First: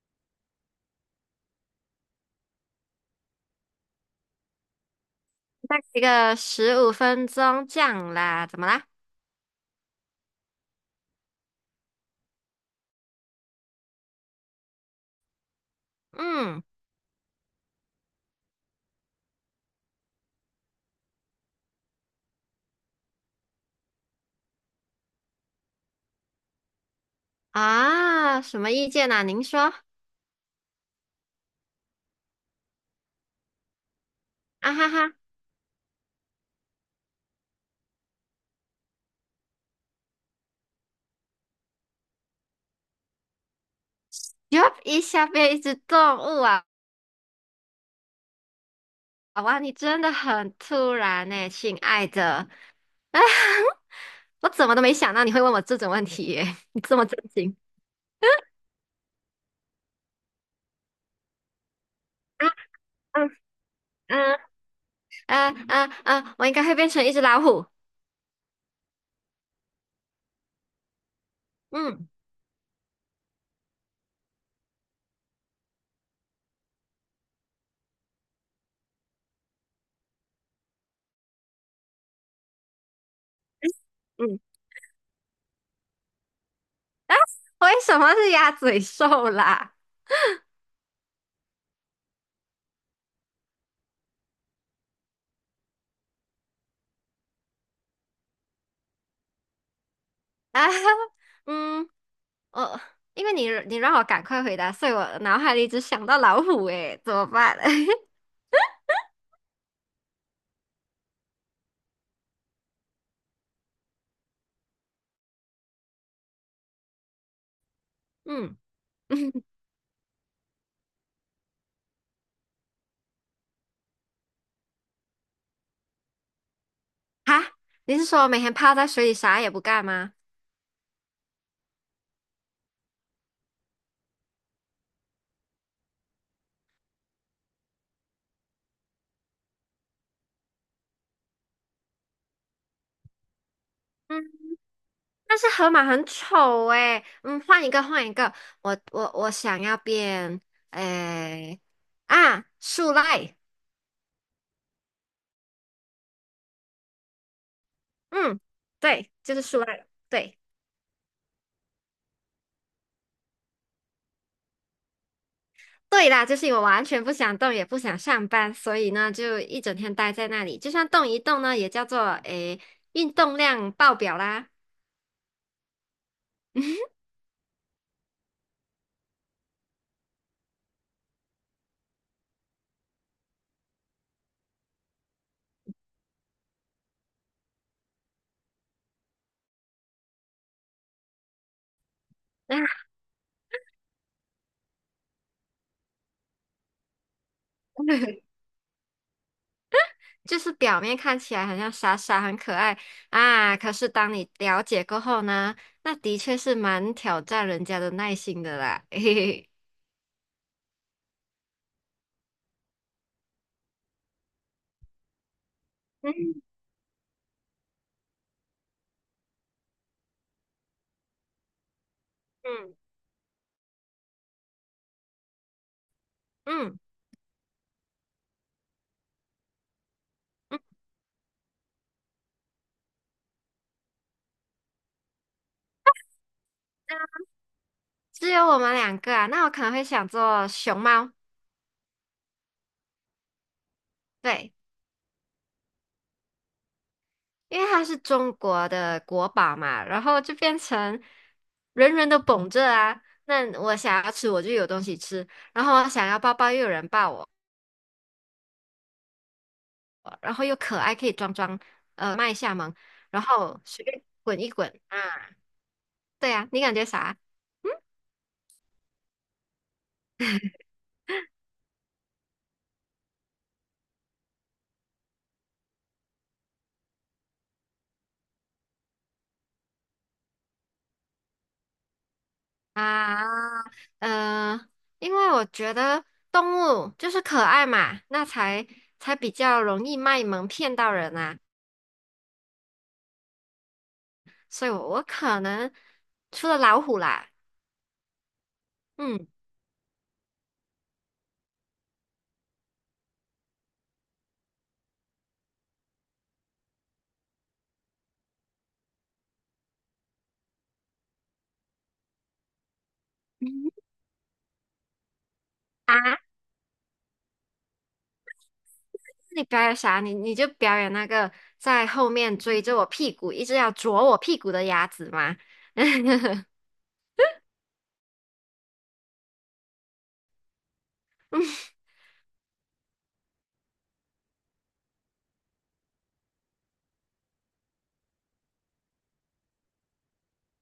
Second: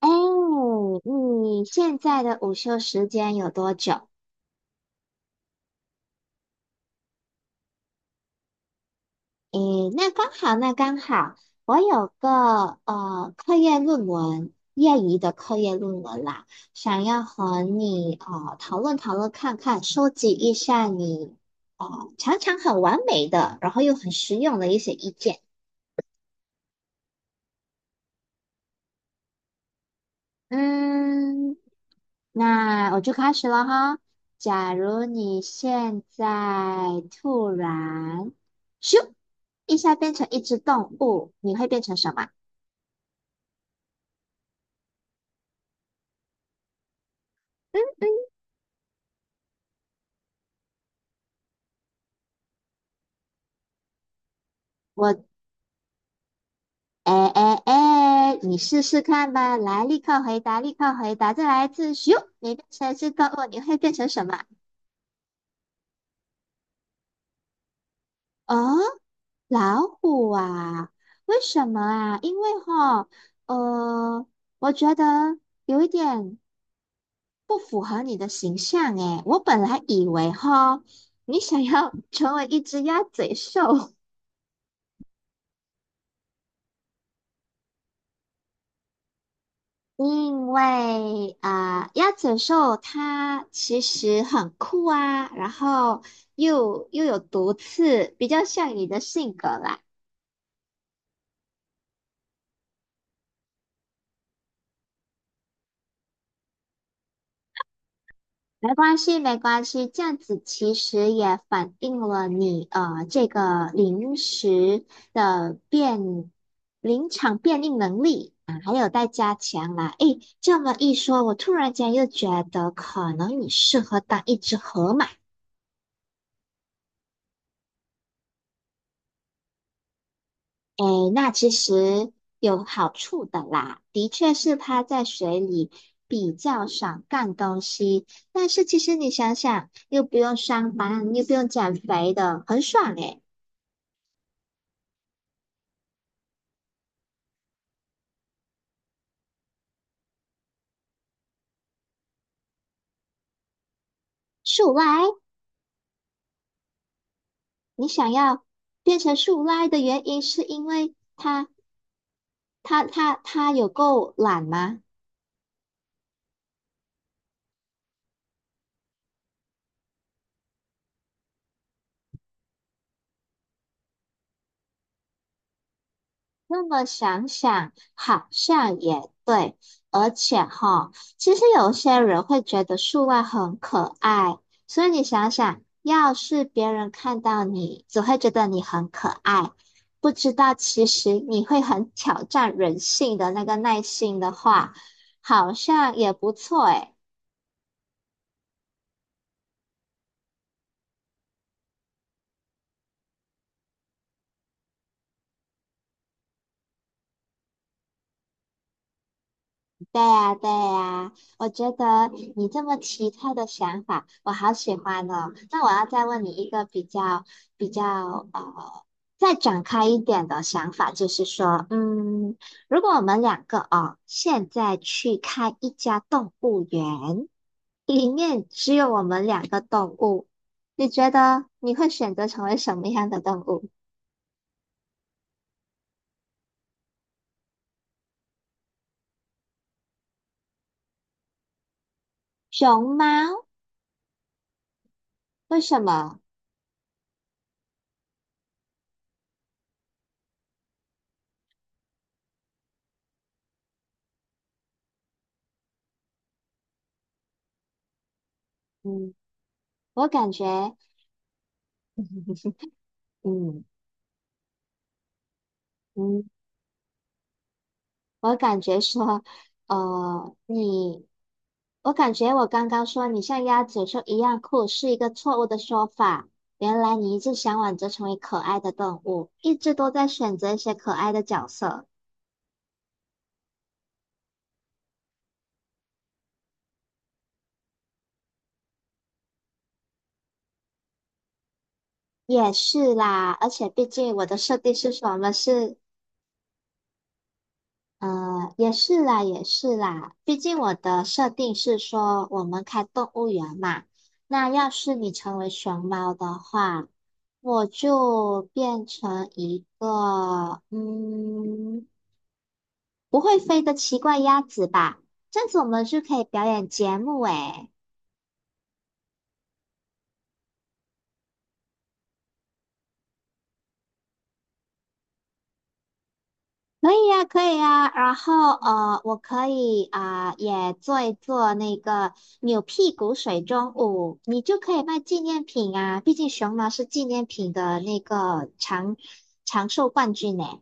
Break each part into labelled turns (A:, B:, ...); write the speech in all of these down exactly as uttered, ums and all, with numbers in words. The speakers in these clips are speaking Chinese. A: 哎，你现在的午休时间有多久？
B: 那一个十五分钟这样啦，怎么啦？
A: 诶，那刚好，那刚好，我有个呃课业论文，业余的课业论文啦，
B: 嗯。
A: 想要和你呃讨论讨论看看，收集一下你呃常常很完美的，然后又很实用的一些意见。
B: 啊，什么意见啊？您说。
A: 嗯，那我就开始了哈。
B: 啊
A: 假
B: 哈
A: 如
B: 哈，
A: 你现在突然咻一下变成一只动物，你会变成什么？
B: 哟，一下变一只动物啊！哇，你真的很突然呢，亲爱的。啊，我怎么都没想到你
A: 我
B: 会问我这种问题耶，你这么震
A: 哎哎
B: 惊。
A: 哎，你试试看吧，来，立刻回答，立刻回答，再来一次咻！
B: 啊
A: 你变成一只动
B: 嗯
A: 物，你会变成什
B: 嗯
A: 么？
B: 嗯嗯嗯，我应该会变成一只老虎。
A: 哦，老虎啊？为什么
B: 嗯
A: 啊？因为哈，呃，我觉得有一点。不符合你的形象诶，我本来以为哈，你想要 成为一只鸭嘴兽，
B: 嗯。为什么是鸭嘴兽啦？
A: 因为啊、呃鸭嘴兽它其实很酷啊，然后又又有毒刺，比较像你的性格啦。
B: 啊，嗯。呃，因为你你让我赶快回答，所以我脑海里只想到老虎，诶，怎么办？
A: 没关系，没关系，这样子其实也反映了你呃这个临时的变临场变应能力
B: 嗯，
A: 啊，还有待加
B: 嗯，
A: 强啦。诶，这么一说，我突然间又觉得可能你适合当一只河马。
B: 哈，你是说我每天泡在水里啥也不干吗？
A: 诶，那其实有好处的啦，的确是趴在水里比较少干东西，但是其实你想想，又不用上班，又不用减肥的，很爽诶。
B: 嗯，但是河马很丑诶，嗯，换一个换一个，我我我想要变，诶，啊，树赖，
A: 树懒，你想
B: 嗯，
A: 要变
B: 对，
A: 成
B: 就
A: 树
B: 是树
A: 懒
B: 赖
A: 的
B: 了
A: 原因
B: 对。
A: 是因为它它它它有够懒吗？
B: 对啦，就是因为我完全不想动，也不想上班，所以呢，就一整天待在那里。就算动一动呢，也叫做诶运动量爆表啦。
A: 那 么想想好像也对，而且哈，其实有些人会觉得树懒很可爱，所以你想想，要是别人看到你，只会觉得你很可爱，不知道其实你会很挑战 人
B: 啊，
A: 性的那个耐性的话，好像也不错诶。
B: 就是表面看起来很像傻傻，很可爱啊，可是当你了解过后呢，那的确是蛮挑战人家的耐心的啦。嘿嘿嘿，
A: 对呀，对呀，我觉得你这么奇特的想法，我好喜欢哦。那我要再问你
B: 嗯
A: 一个比较比较呃，再展开一点的想法，就是说，嗯，
B: 嗯
A: 如果我们两个哦，现在去开一家动物
B: 嗯
A: 园，里面只有我们两个动物，
B: 嗯，
A: 你觉得你会选择成为什么样的动物？
B: 只有我们两个啊，那我可能会想做熊猫，
A: 熊猫？
B: 对，
A: 为什么？
B: 因为它是中国的国宝嘛，然后就变成人人都捧着啊。那我想要吃，我就有东西吃；然后我想要抱抱，又有人抱我。
A: 嗯，我感
B: 然后又
A: 觉，
B: 可爱，可以装装呃卖下萌，然后
A: 嗯
B: 随便滚一滚啊。
A: 嗯。
B: 对呀，你感觉啥
A: 我感觉说，呃，你，我感觉我刚刚说你像鸭嘴兽一样酷是一个错误的说法。原来你一直向往着成为可爱的动物，一直都在选择一些可爱的角色。
B: 啊？呃，因为我觉得动物就是可爱嘛，那才才比较容易卖萌骗到人啊。
A: 也是啦，而且毕竟我的设
B: 所以
A: 定
B: 我，
A: 是
B: 我
A: 什么
B: 可能
A: 是
B: 除了老虎啦，
A: 呃，也是啦，
B: 嗯
A: 也是啦。毕竟我的设定是说，我们开动物园嘛。那要是你成为熊猫的话，我就变成一个嗯不会飞的奇怪鸭子吧。这样子我们
B: 啊，
A: 就可以表演节目诶。
B: 你表演啥？你你就表演那个在后面追着我屁股，一直要啄我屁股的鸭子吗？
A: 可以呀，可以呀，然后呃，我可以啊、也做一做那个扭屁股水中舞，你就可以卖纪念品啊，毕竟熊猫是纪念品的那个长长寿冠军呢。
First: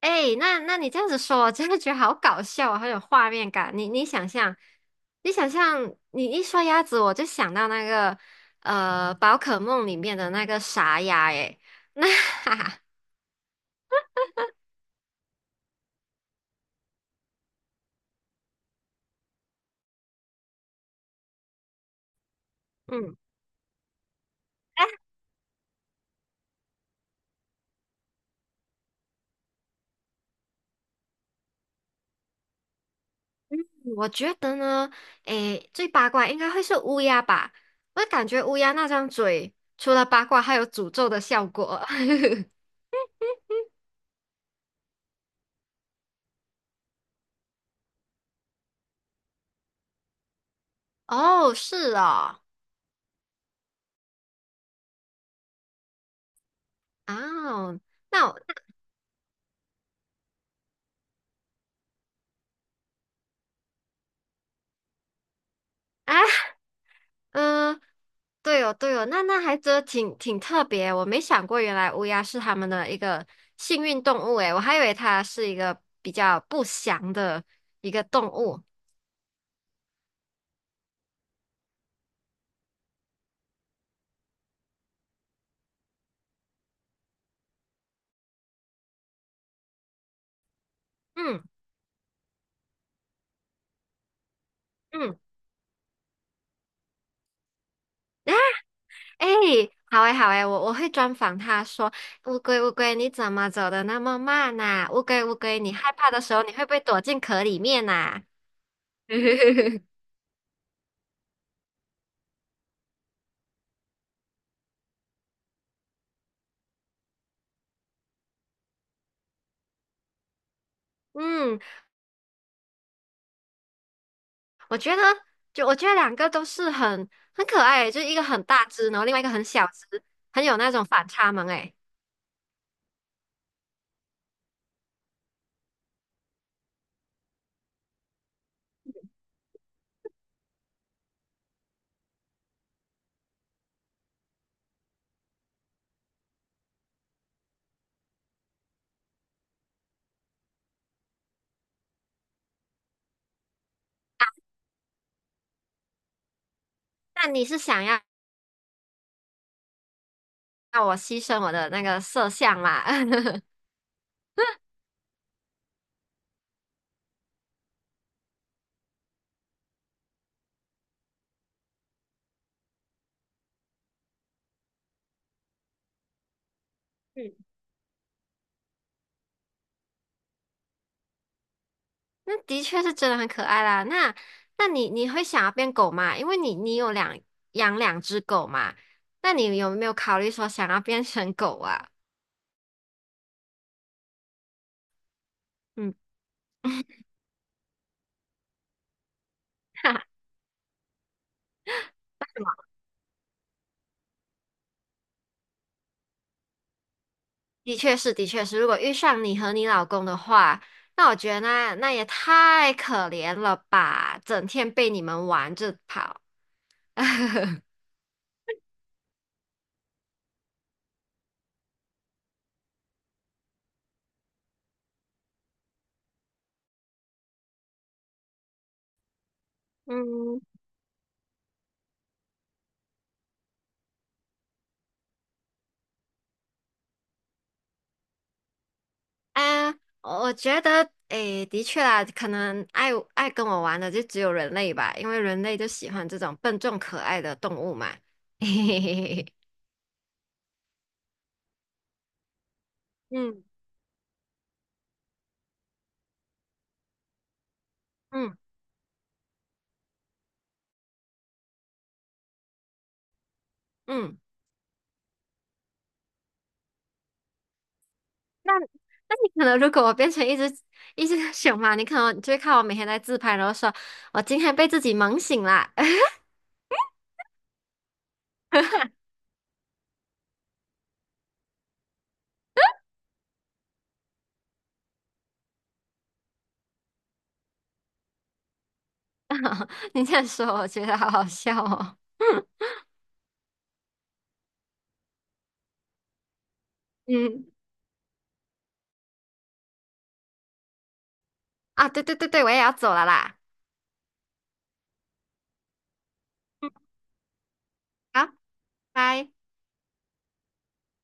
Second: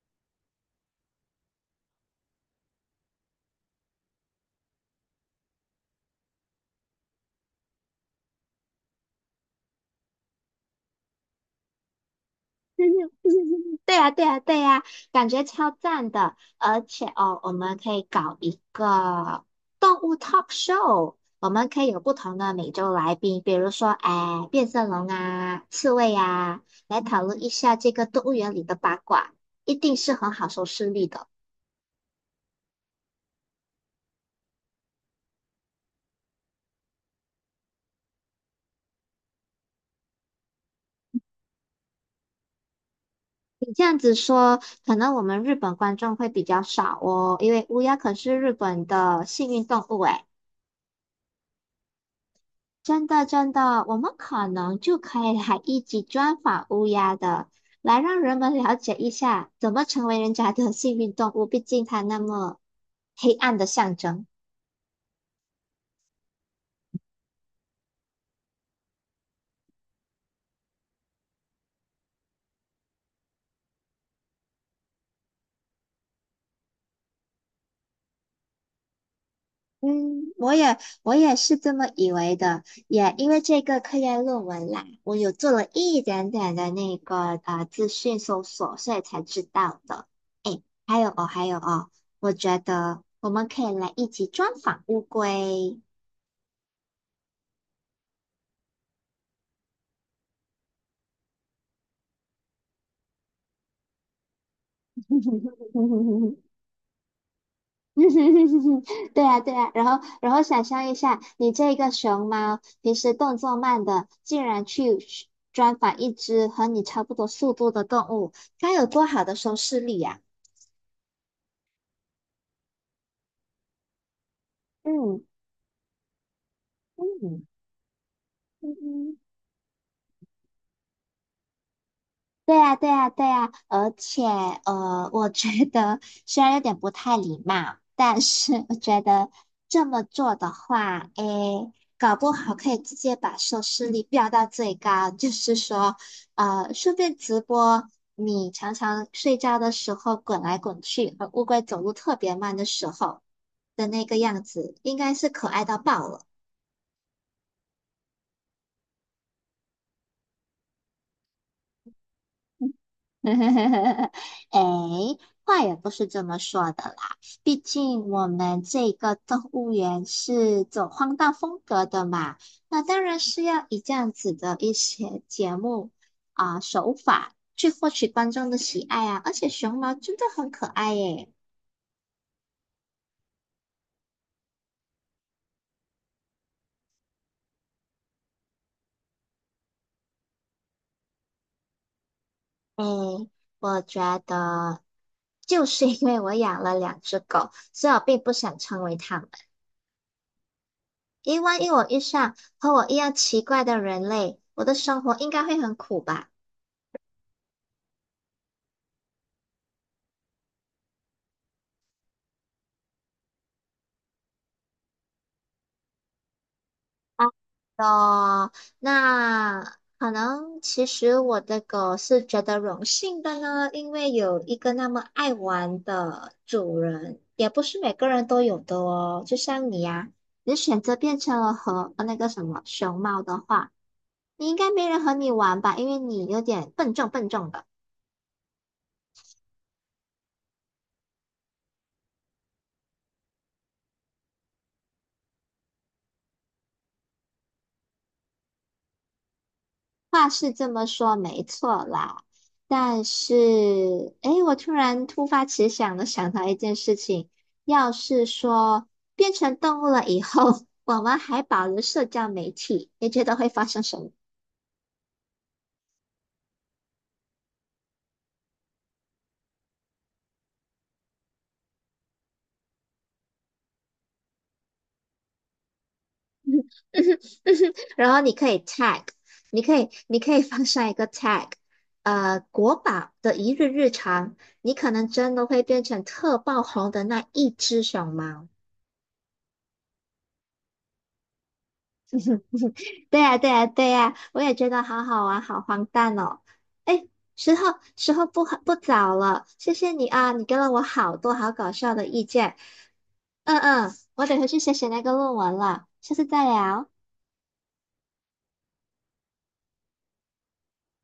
B: 哎，那那你这样子说，我真的觉得好搞笑啊，好有画面感。你你想象，你想象，你一说鸭子，我就想到那个呃，宝可梦里面的那个傻鸭。哎，那 哈 哈，
A: 对对对对呀，对呀，对呀，感觉超赞的。而且哦，我们可以搞一个动物 talk show，我们可以有不同的美洲 来
B: 嗯，
A: 宾，比如说，哎，变色龙啊，刺猬啊，来讨论一下这个动物园里的八卦，一定是很好收视率的。
B: 我觉得呢，哎，最八卦应该会是乌鸦吧？我感觉乌鸦那张嘴除了八卦，还有诅咒的效果。
A: 你这样子说，可能我们日本观众会比较少哦，因为乌鸦可是日本的幸运动物诶。
B: 哦，是哦，
A: 真的，真的，我们可能就可以来一起专访乌鸦的，
B: 哦，
A: 来让
B: 那
A: 人
B: 我
A: 们了解一下怎么成为人家的幸运动物。毕竟它那么黑暗的象征。
B: 啊。嗯，对哦，对哦，那那还真的挺挺特别，我没想过原来乌鸦是他们的一个幸运动物诶，我还以为它是一个比较不祥的一个动物。
A: 嗯，我也我也是这么以为的，也因为这个科研论文啦，我有做了一点点的那个呃资讯搜索，所以才知道的。诶，还有哦，
B: 嗯
A: 还有哦，我觉得我们可以来一起专访乌
B: 嗯，
A: 龟。
B: 啊，诶，好诶好诶，我我会专访他说，乌龟乌龟，你怎么走的那么慢呐，乌龟乌龟，你害怕的时 候，你会不会躲进壳里面
A: 嗯
B: 呐。
A: 哼哼哼哼，对啊对啊，然 后然后想象一下，你这个熊猫平时动作慢的，竟然去去专访一只和你差不多速度的动物，该有多好的收视率呀、
B: 嗯，我觉得，
A: 嗯
B: 就我觉得两个都是很很
A: 嗯
B: 可爱欸，就是一个很大只，然后另
A: 嗯。
B: 外一个很小只，很有那种反差萌诶。
A: 对呀，对呀，对呀，而且呃，我觉得虽然有点不太礼貌，但是我觉得这么做的话，诶，搞不好可以直接把收视率飙到最高。就是说，呃，顺便直播你常常睡觉的时候滚来滚去，和乌龟走路特别慢的时候的那个样子，应该是可爱到爆了。
B: 那你是想要让我牺牲我的那个色相嘛？
A: 哎，话也不是这么说的啦。毕竟我们这个动物园是走荒诞风格的嘛，那当然是要以这样子的一些节目啊、手
B: 嗯，
A: 法去获取观众的喜爱啊。而且熊猫真的很可爱耶。
B: 那的确是真的很可爱啦。那那你你会想要变狗吗？因为你你有两养两只狗嘛，那你有没有考虑说想要变成狗啊？
A: 哎，我觉得就是
B: 嗯，
A: 因为我养了两 只狗，所以我并不想成为它们。因为万一我遇上和我一样奇怪的人类，我的生活应该会很苦吧。
B: 的确是，的确是。如果遇上你和你老公的话，那我觉得那那也太可怜了吧，整天被你们玩着跑。
A: 哦，那可能其实我的狗是觉得荣幸的呢，因为有一个那么爱玩的主人，也不是每个人都有的哦。就像你呀、
B: 嗯，
A: 你选择变成了和呃那个什么熊猫的话，你应该没人和你玩吧，因为你有点笨重笨重的。
B: 啊，我觉得，诶，的确啦，可能爱爱跟我玩的就只有人类吧，因为人类就喜欢这种笨重可爱的动物嘛。嘿嘿嘿嘿嘿。
A: 话是这么说，没错啦。但是，
B: 嗯
A: 诶，我突然突发奇想的想到一件事情，要是
B: 嗯
A: 说变成动物了以后，我们还保留社交媒体，你觉得会发生什么？
B: 嗯，那那你可能如果我变成一只一只熊嘛，你可能就会看我每天在自拍，然后说我今天被自己萌醒啦。
A: 然后你可以 tag，你可以你可以放上一个 tag，呃，国宝的一日日常，你可能真的会变成特爆红的那一只熊猫。
B: 你这样说，我觉得好好笑哦。
A: 对呀，对呀，对呀，我也觉得好好玩，好荒诞哦。哎，
B: 嗯，
A: 时候时候不不早了，谢谢你啊，你给了我好多好搞
B: 啊，
A: 笑
B: 对
A: 的
B: 对
A: 意
B: 对对，我
A: 见。
B: 也要走了啦。
A: 嗯嗯，我得回去写写那个论文了，下次再
B: 嗯。
A: 聊。
B: 好，拜。